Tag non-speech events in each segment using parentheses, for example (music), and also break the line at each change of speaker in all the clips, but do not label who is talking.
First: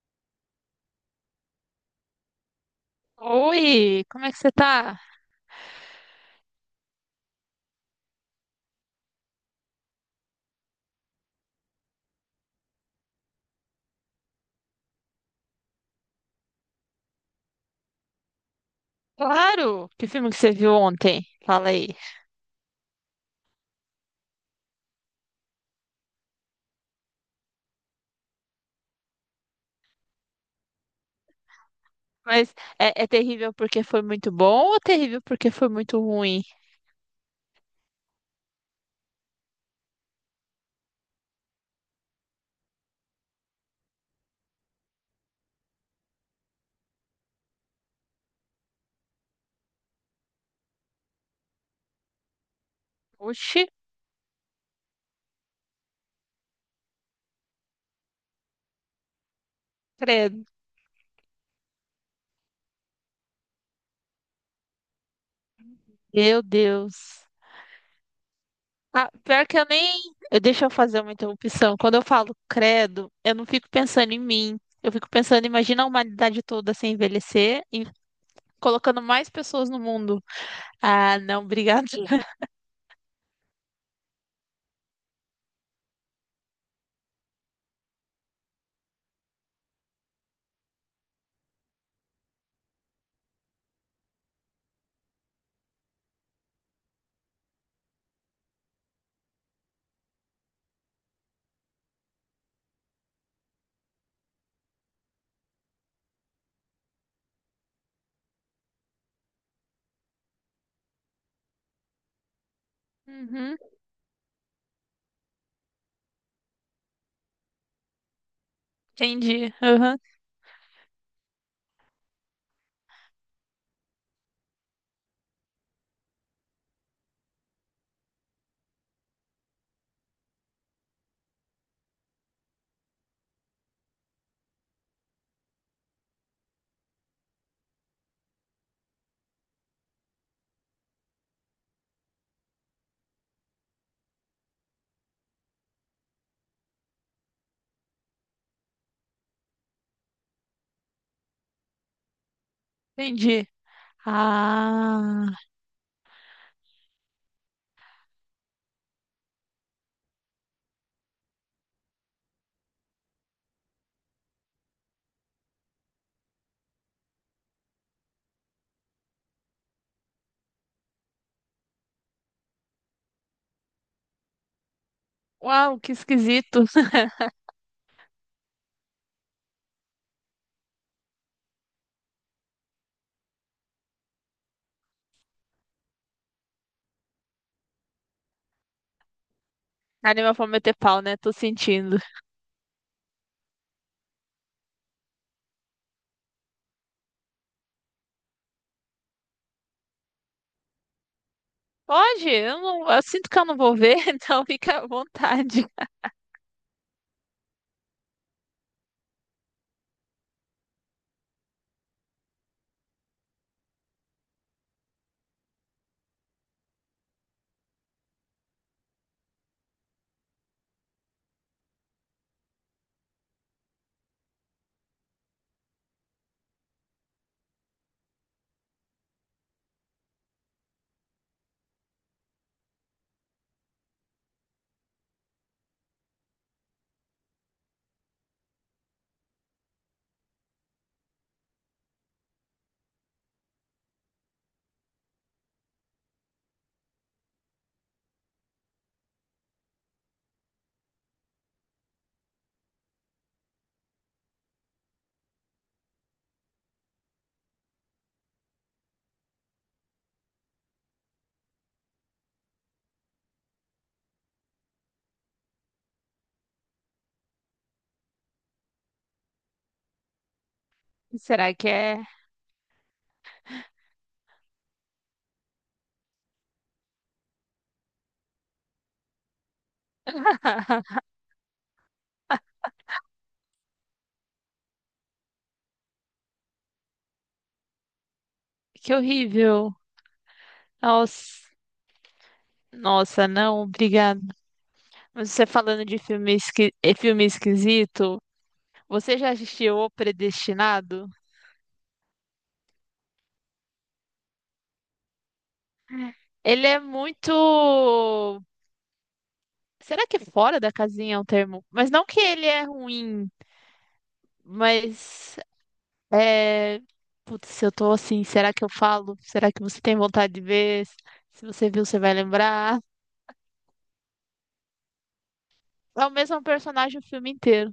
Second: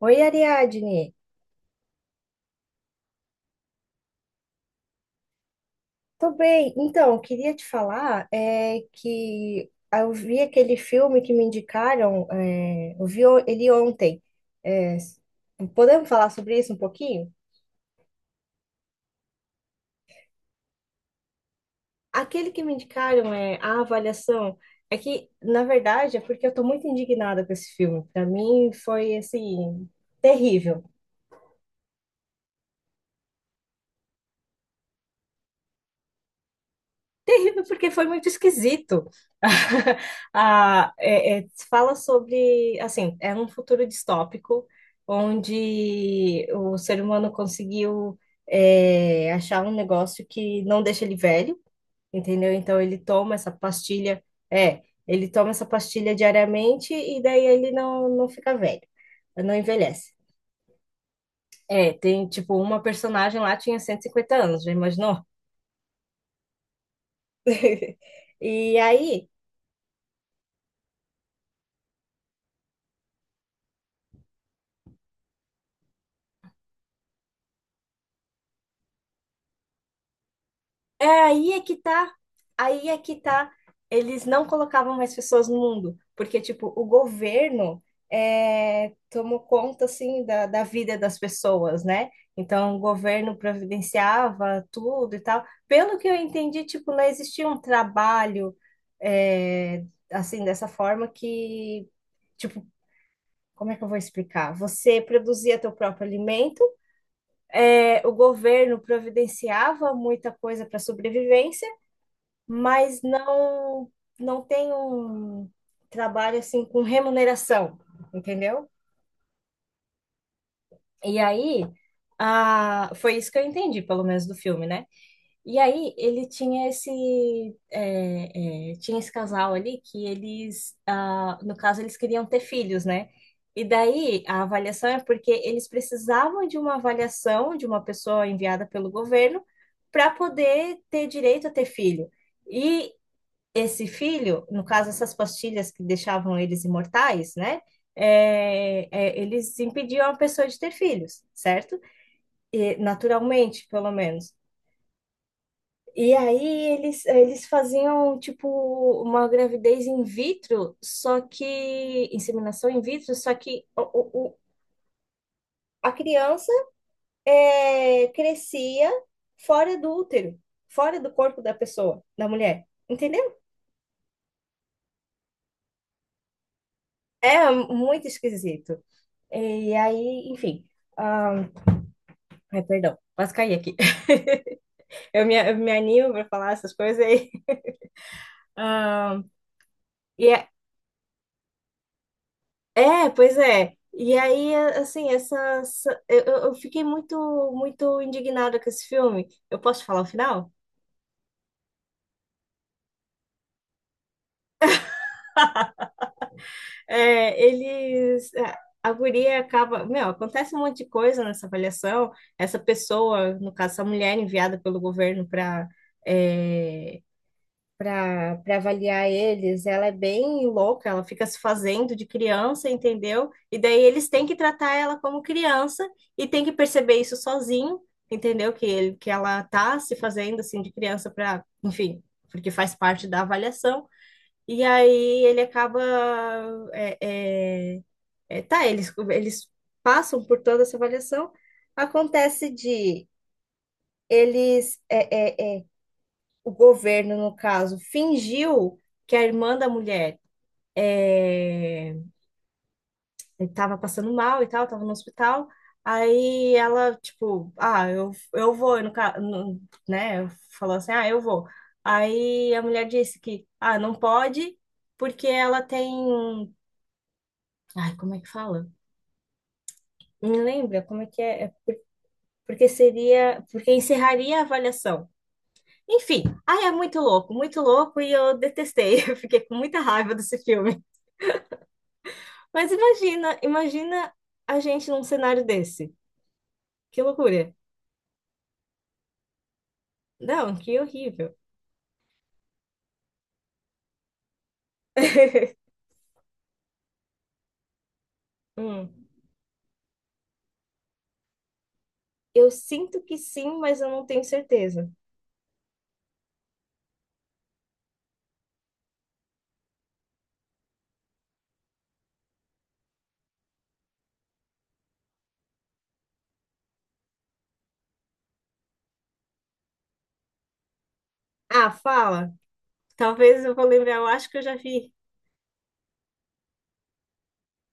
Oi, Ariadne.
Oi, como é que você tá?
Tô bem. Então, eu queria te falar que eu vi aquele filme que me indicaram, eu vi ele ontem. É, Podemos falar sobre isso um pouquinho?
Claro! Que filme que você viu ontem? Fala aí.
Aquele que me indicaram é a avaliação. É que, na verdade, é porque eu tô muito indignada com esse filme. Para mim foi assim terrível.
Mas é terrível porque foi muito bom ou terrível porque foi muito ruim?
Terrível porque foi muito esquisito. (laughs) Ah, fala sobre, assim, é um futuro distópico onde o ser humano conseguiu achar um negócio que não deixa ele velho, entendeu? Então
Oxi,
ele toma essa pastilha diariamente e daí ele não fica velho, não envelhece.
credo.
Tem tipo uma personagem lá tinha 150 anos, já imaginou?
Meu Deus.
(laughs) E
Ah, pior que eu nem. Deixa eu fazer uma interrupção. Quando eu falo credo, eu não fico pensando em mim. Eu fico pensando, imagina a humanidade toda sem envelhecer e colocando mais pessoas no mundo. Ah, não,
Aí é que
obrigado.
tá,
(laughs)
aí é que tá. Eles não colocavam mais pessoas no mundo, porque, tipo, o governo tomou conta, assim, da vida das pessoas, né? Então, o governo providenciava tudo e tal. Pelo que eu entendi, tipo, não existia um trabalho, é, assim, dessa forma que, tipo, como é que eu vou explicar? Você produzia teu próprio alimento, o governo providenciava muita coisa para sobrevivência, mas
Uhum,
não tem um trabalho assim com remuneração, entendeu?
entendi. Uhum,
E aí, ah, foi isso que eu entendi, pelo menos do filme, né? E aí ele tinha esse casal ali que eles, ah, no caso, eles queriam ter filhos, né? E daí a avaliação é porque eles precisavam de uma avaliação de uma pessoa enviada pelo governo para poder ter direito a ter filho. E esse filho, no caso, essas pastilhas que deixavam eles imortais, né? Eles impediam a pessoa de ter filhos, certo? E,
entendi.
naturalmente, pelo menos.
Ah.
E aí eles faziam tipo uma gravidez in vitro, só que inseminação in vitro, só que o- o- a criança crescia fora do útero, fora do corpo da pessoa, da mulher. Entendeu?
Uau, que esquisito. (laughs)
É muito esquisito. E aí, enfim. Ah, ai, perdão, quase caí aqui. (laughs) Eu me animo pra falar essas coisas aí. (laughs) Ah, e
Anime pra meter pau, né? Tô sentindo.
pois é. E aí, assim, eu fiquei muito, muito indignada com esse filme. Eu posso falar o final?
Pode, eu não, eu sinto que eu não vou ver, (laughs) então fica à vontade.
É, eles. é, A guria acaba. Meu, acontece um monte de coisa nessa avaliação. Essa pessoa, no caso, essa mulher enviada pelo governo para avaliar eles. Ela é bem louca, ela fica se fazendo de criança, entendeu? E daí eles têm que tratar ela como criança e têm que perceber isso sozinho, entendeu? Que ele, que ela tá se fazendo assim de criança para, enfim, porque faz parte da avaliação. E aí ele acaba. é, é, eles passam por toda essa avaliação. Acontece de eles é, é, é, o governo, no caso, fingiu que a irmã da mulher é, estava passando mal e tal, estava no hospital. Aí ela, tipo, ah, eu vou, no, ca- no, né? Falou assim, ah, eu vou. Aí a mulher disse que, ah, não pode, porque ela tem um. Ai, como é que fala? Me lembra como é que é?
Será que é?
Porque seria. Porque encerraria a avaliação. Enfim, ai, é muito louco, e eu detestei. (laughs) Eu fiquei com muita raiva desse filme.
(laughs)
Mas imagina, imagina a gente num cenário desse. Que loucura.
Que horrível.
Não, que horrível.
Nossa, nossa, não, obrigada. Mas você
(laughs)
falando de filme, filme esquisito,
Hum.
você já assistiu O Predestinado?
Eu sinto que sim, mas eu não tenho certeza.
Ele é muito. Será que é fora da casinha é um termo? Mas não que ele é ruim, mas. É, putz, se eu tô assim, será que eu falo? Será que você tem vontade de ver? Se você
Ah,
viu, você vai
fala.
lembrar.
Talvez eu vou lembrar, eu acho que eu já vi.
É o mesmo personagem o filme inteiro.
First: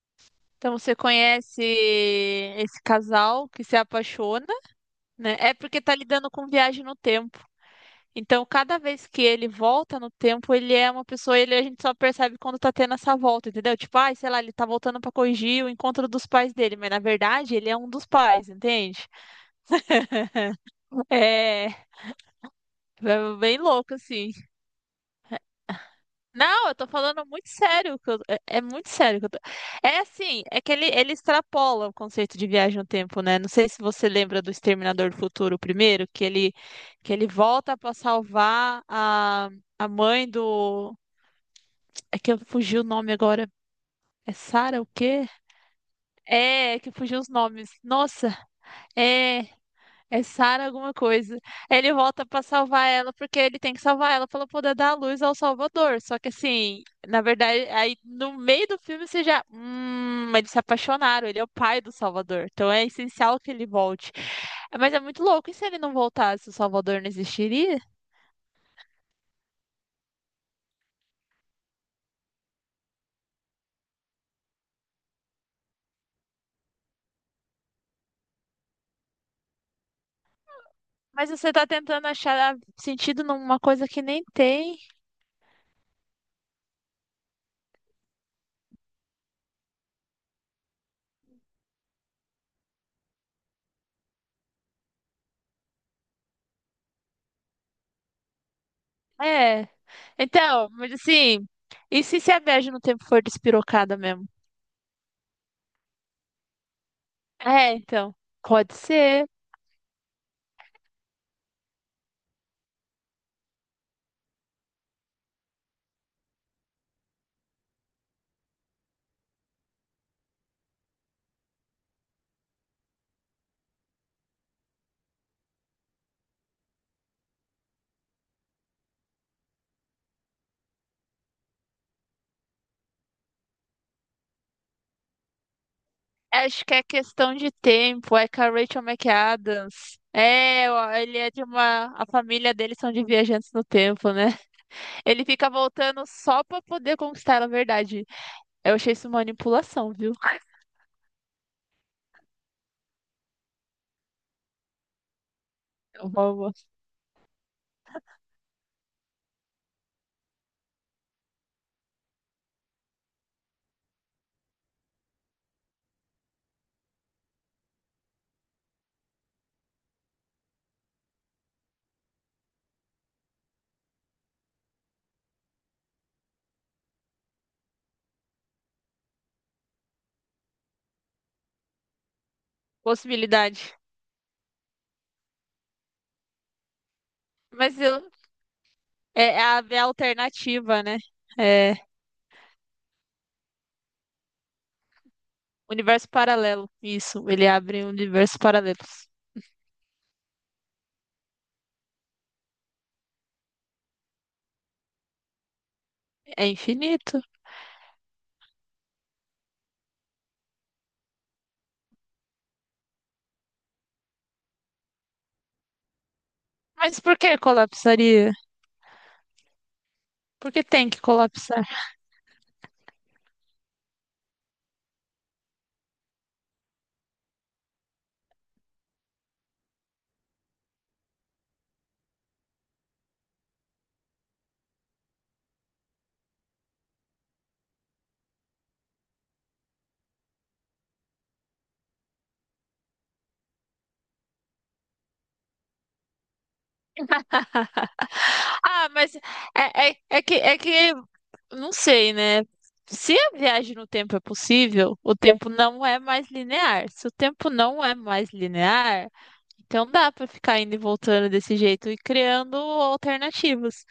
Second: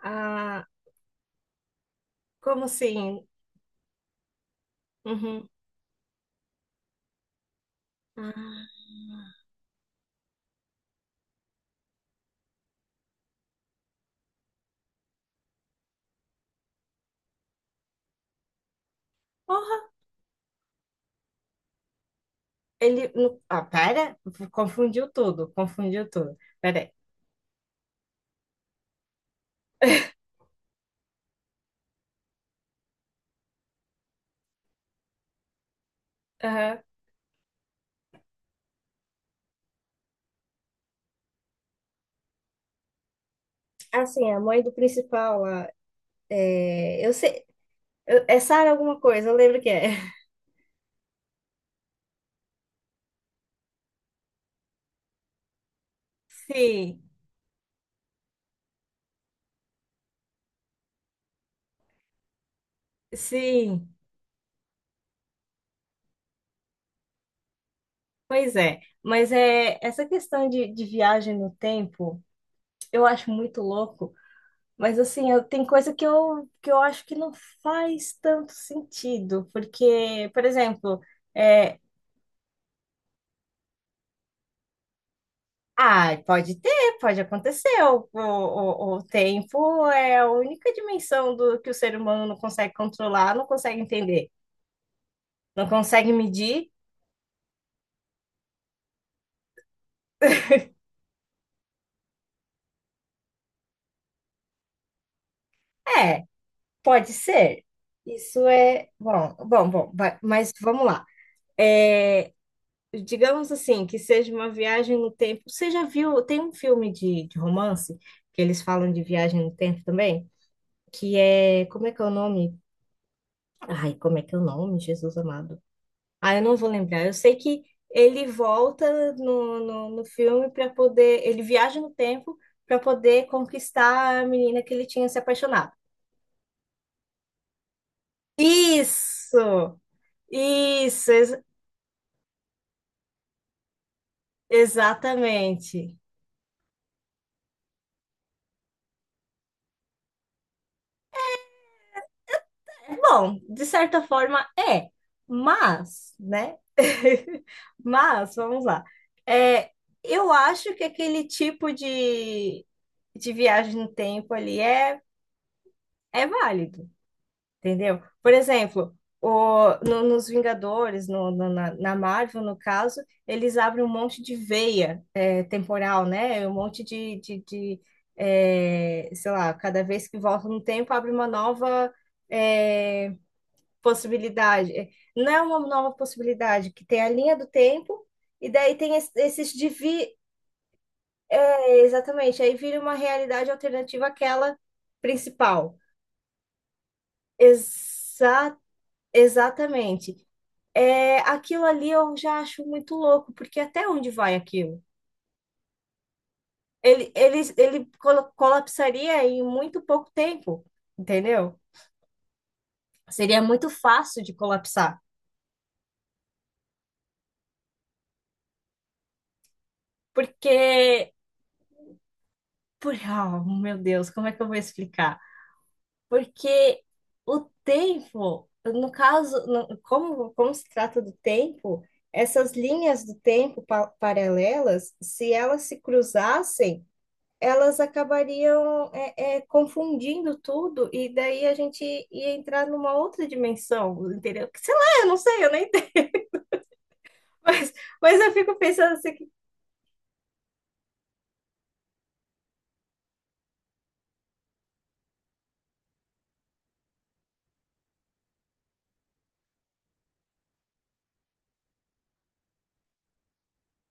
Ah,
Então você conhece
como
esse
assim?
casal que se apaixona, né?
Uhum.
É porque tá lidando com viagem no tempo. Então,
Ah,
cada vez que ele volta no tempo, ele é uma pessoa, ele a gente só percebe quando tá tendo essa volta, entendeu? Tipo, ai, sei lá, ele tá voltando pra corrigir o encontro dos pais dele, mas na verdade ele é um dos pais, entende?
porra.
É,
Ele.
é
Não-
bem
Ah,
louco
pera.
assim.
Confundiu tudo, confundiu tudo.
Não, eu
Pera
tô
aí.
falando muito sério. É é muito sério. É assim, é que ele extrapola o conceito de viagem no tempo, né? Não sei se você lembra do Exterminador do Futuro o primeiro,
Aham.
que ele volta pra salvar a mãe do. É que eu fugi o nome agora.
Assim,
É
a mãe do
Sarah o quê?
principal lá.
É, que
Eu
fugiu os
sei.
nomes. Nossa,
É Sarah alguma coisa, eu
é.
lembro que é.
É Sara alguma coisa. Ele volta pra salvar ela porque ele tem que salvar ela para poder dar luz ao Salvador. Só que
(laughs)
assim,
Sim,
na verdade, aí no meio do filme você já, eles se apaixonaram, ele é o pai do Salvador. Então é essencial que ele
sim.
volte. Mas é muito louco, e se ele não voltasse, o Salvador não existiria?
Pois é, mas é essa questão de, viagem no tempo, eu acho muito louco, mas assim, tem coisa que eu acho que não faz tanto sentido, porque, por exemplo,
Mas você tá
é,
tentando achar sentido numa coisa que nem tem.
pode ter, pode acontecer, o tempo é a única dimensão do que o ser humano não consegue controlar, não consegue entender, não consegue medir,
É. Então, mas assim, e se a viagem no tempo for despirocada mesmo?
é, pode ser,
É, então.
isso
Pode
é,
ser.
bom, bom, bom, mas vamos lá. É, Digamos assim, que seja uma viagem no tempo. Você já viu? Tem um filme de romance que eles falam de viagem no tempo também, que é, como é que é o nome? Ai, como é que é o nome, Jesus amado? Ah, eu não vou lembrar. Eu sei que ele volta no filme para poder, ele viaja no tempo para poder conquistar a menina que ele tinha se apaixonado.
Acho que é questão de tempo. É com a Rachel
Isso!
McAdams. É, ó,
Isso,
ele é de uma. A família dele são de viajantes no tempo, né? Ele fica
exatamente.
voltando só pra poder conquistar a verdade. Eu achei isso manipulação, viu?
Bom, de certa forma é,
É
mas,
Uma- uma
né? (laughs) Mas, vamos lá. É, eu acho que aquele tipo de viagem no tempo ali é, é válido, entendeu? Por exemplo, o, no- nos Vingadores, na Marvel, no caso, eles abrem um monte de veia temporal, né? Um monte sei lá, cada vez que volta no tempo, abre uma nova. é,
possibilidade.
Possibilidade. Não é uma nova possibilidade, que tem a linha do
Mas eu,
tempo e daí tem es-
é,
esses
abre a
divi...
alternativa, né? É
É, exatamente, aí vira uma realidade alternativa àquela principal.
universo paralelo. Isso, ele abre universos
Exa...
paralelos.
Exatamente. É, aquilo ali eu já acho muito louco, porque até onde vai aquilo?
É
Ele,
infinito.
ele, ele colapsaria em muito pouco tempo, entendeu? Seria muito fácil de colapsar,
Mas por que colapsaria? Por que tem que
porque...
colapsar?
Ah, meu Deus, como é que eu vou explicar? Porque o tempo, no caso, como se trata do tempo, essas linhas do tempo paralelas, se elas se cruzassem, elas acabariam confundindo tudo, e daí a gente ia entrar numa outra dimensão, entendeu? Que sei lá, eu não sei, eu nem entendo, (laughs) mas,
(laughs)
mas eu fico
Ah,
pensando assim,
mas
que
é que não sei, né? Se a viagem no tempo é possível, o tempo não é mais linear. Se o tempo não é mais linear, então dá pra ficar indo e voltando desse jeito e criando alternativas.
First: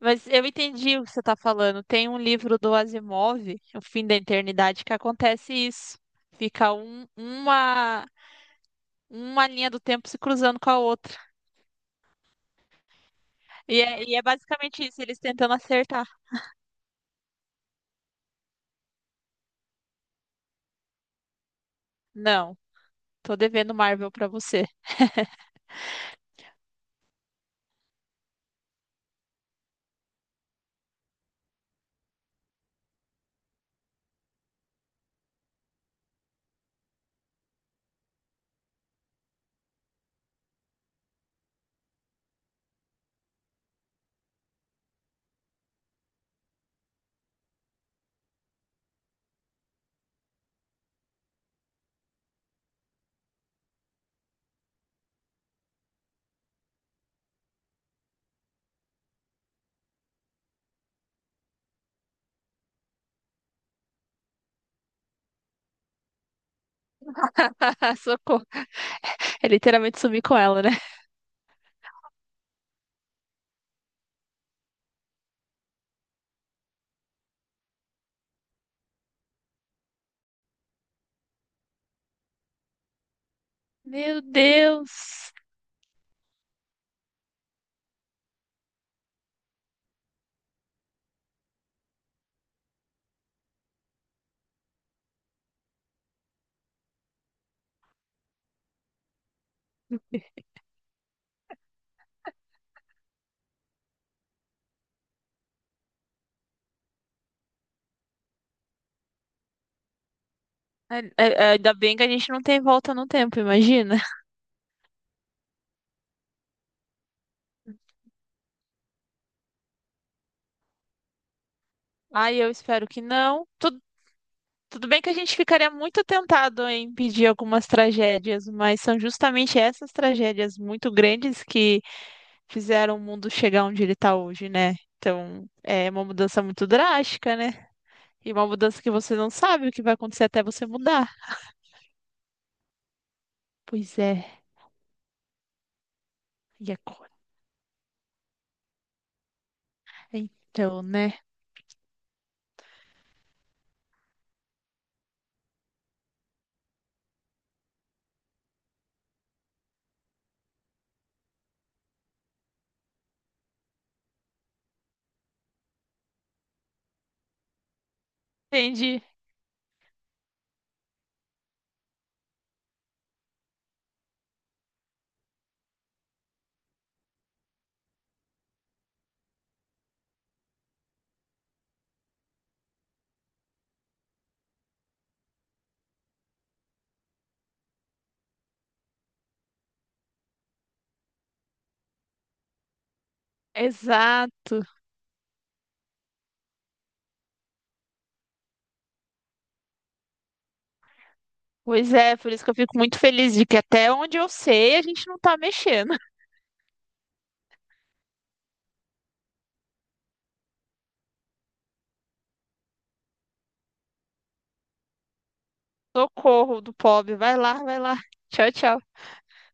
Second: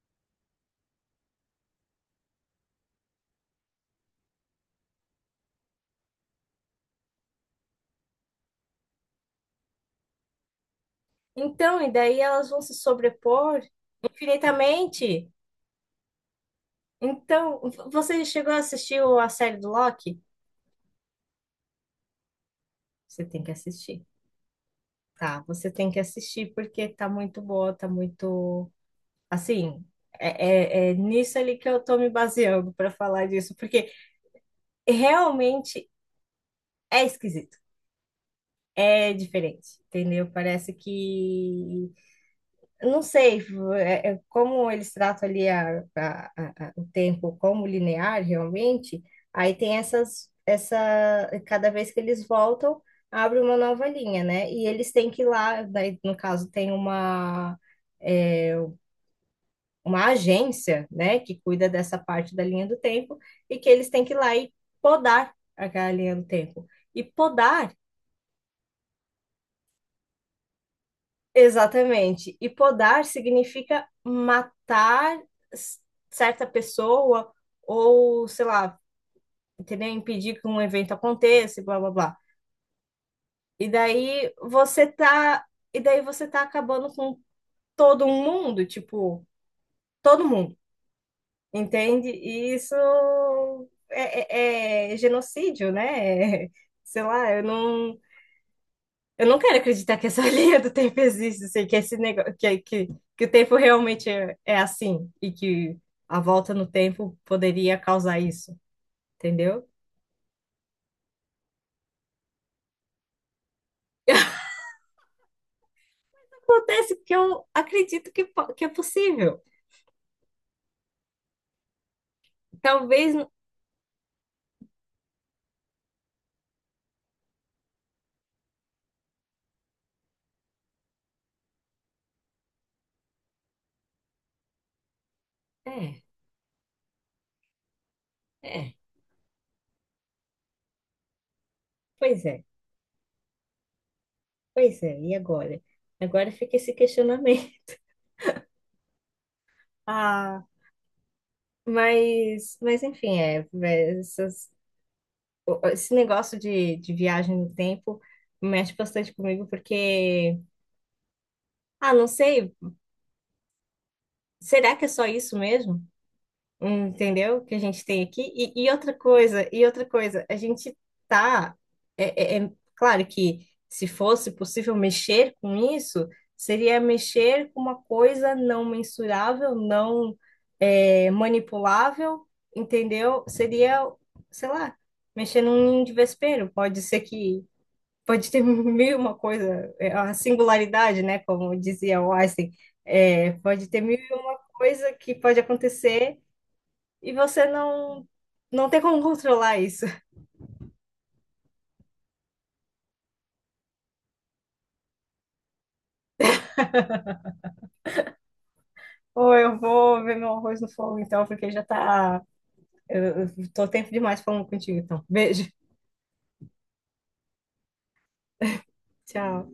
Mas eu entendi o que você tá falando. Tem um livro do Asimov, O Fim da Eternidade, que acontece isso. Fica uma linha do tempo se cruzando com a outra.
então, e daí elas vão se sobrepor
E é basicamente isso, eles
infinitamente.
tentando acertar.
Então, você chegou a assistir a série do Loki?
Não,
Você
tô
tem que
devendo
assistir.
Marvel pra você.
Tá, você tem que assistir porque tá muito boa, tá muito. Assim, nisso ali que eu tô me baseando para falar disso, porque realmente é esquisito, é diferente, entendeu? Parece que eu não sei é como eles tratam ali o tempo como linear realmente, aí tem cada vez que eles voltam, abre uma nova linha, né? E eles têm que ir lá, daí, no caso, tem uma, é, uma agência, né, que cuida dessa parte da linha do tempo, e que eles têm que ir lá e podar aquela linha do tempo. E podar
(laughs) Socorro. É literalmente sumir com ela, né?
exatamente. E podar significa matar s- certa pessoa ou, sei lá, entendeu? Impedir que um evento aconteça, e blá blá blá. E
Meu
daí você
Deus.
tá, e daí você tá acabando com todo mundo, tipo, todo mundo, entende? E isso é genocídio, né? (laughs) Sei lá, eu não. Eu não quero acreditar que essa (laughs) linha do tempo existe, assim, que esse negócio, que o tempo realmente é assim e que a volta no tempo poderia causar isso, entendeu?
Ainda bem que a gente não tem volta no tempo, imagina.
(laughs) Acontece que eu acredito que, que é possível.
Ai, eu espero que
Talvez.
não. Tudo, bem que a gente ficaria muito tentado em impedir algumas tragédias, mas são justamente essas tragédias muito grandes que fizeram o mundo chegar onde ele tá hoje, né? Então, é
É,
uma mudança muito drástica, né? E uma
é.
mudança que você não sabe o que vai acontecer até você mudar.
Pois é,
Pois é.
pois é. E agora? Agora fica
E
esse
agora?
questionamento. (laughs) Ah,
Então, né?
mas enfim, esse negócio de, viagem no tempo mexe bastante comigo porque, ah, não sei. Será que é só isso mesmo? Hum. Entendeu? Que a gente tem aqui. E outra
Entendi.
coisa, e outra coisa, a gente tá. É claro que se fosse possível mexer com isso, seria mexer com uma coisa não mensurável, não manipulável, entendeu? Seria, sei lá, mexer num ninho de vespeiro. Pode ser que pode ter (laughs) mil e uma coisa, é, a singularidade, né? Como dizia o Einstein. É, pode ter mil
Exato.
coisa que pode acontecer e você não não tem como controlar isso. (laughs)
Pois é, por isso que eu fico muito feliz de que até onde eu sei a gente não tá mexendo. (laughs)
Ou eu vou ver meu arroz no fogo, então, porque já tá. Eu tô tempo demais falando contigo, então. Beijo.
Socorro do pobre. Vai lá, vai lá. Tchau, tchau.
Tchau.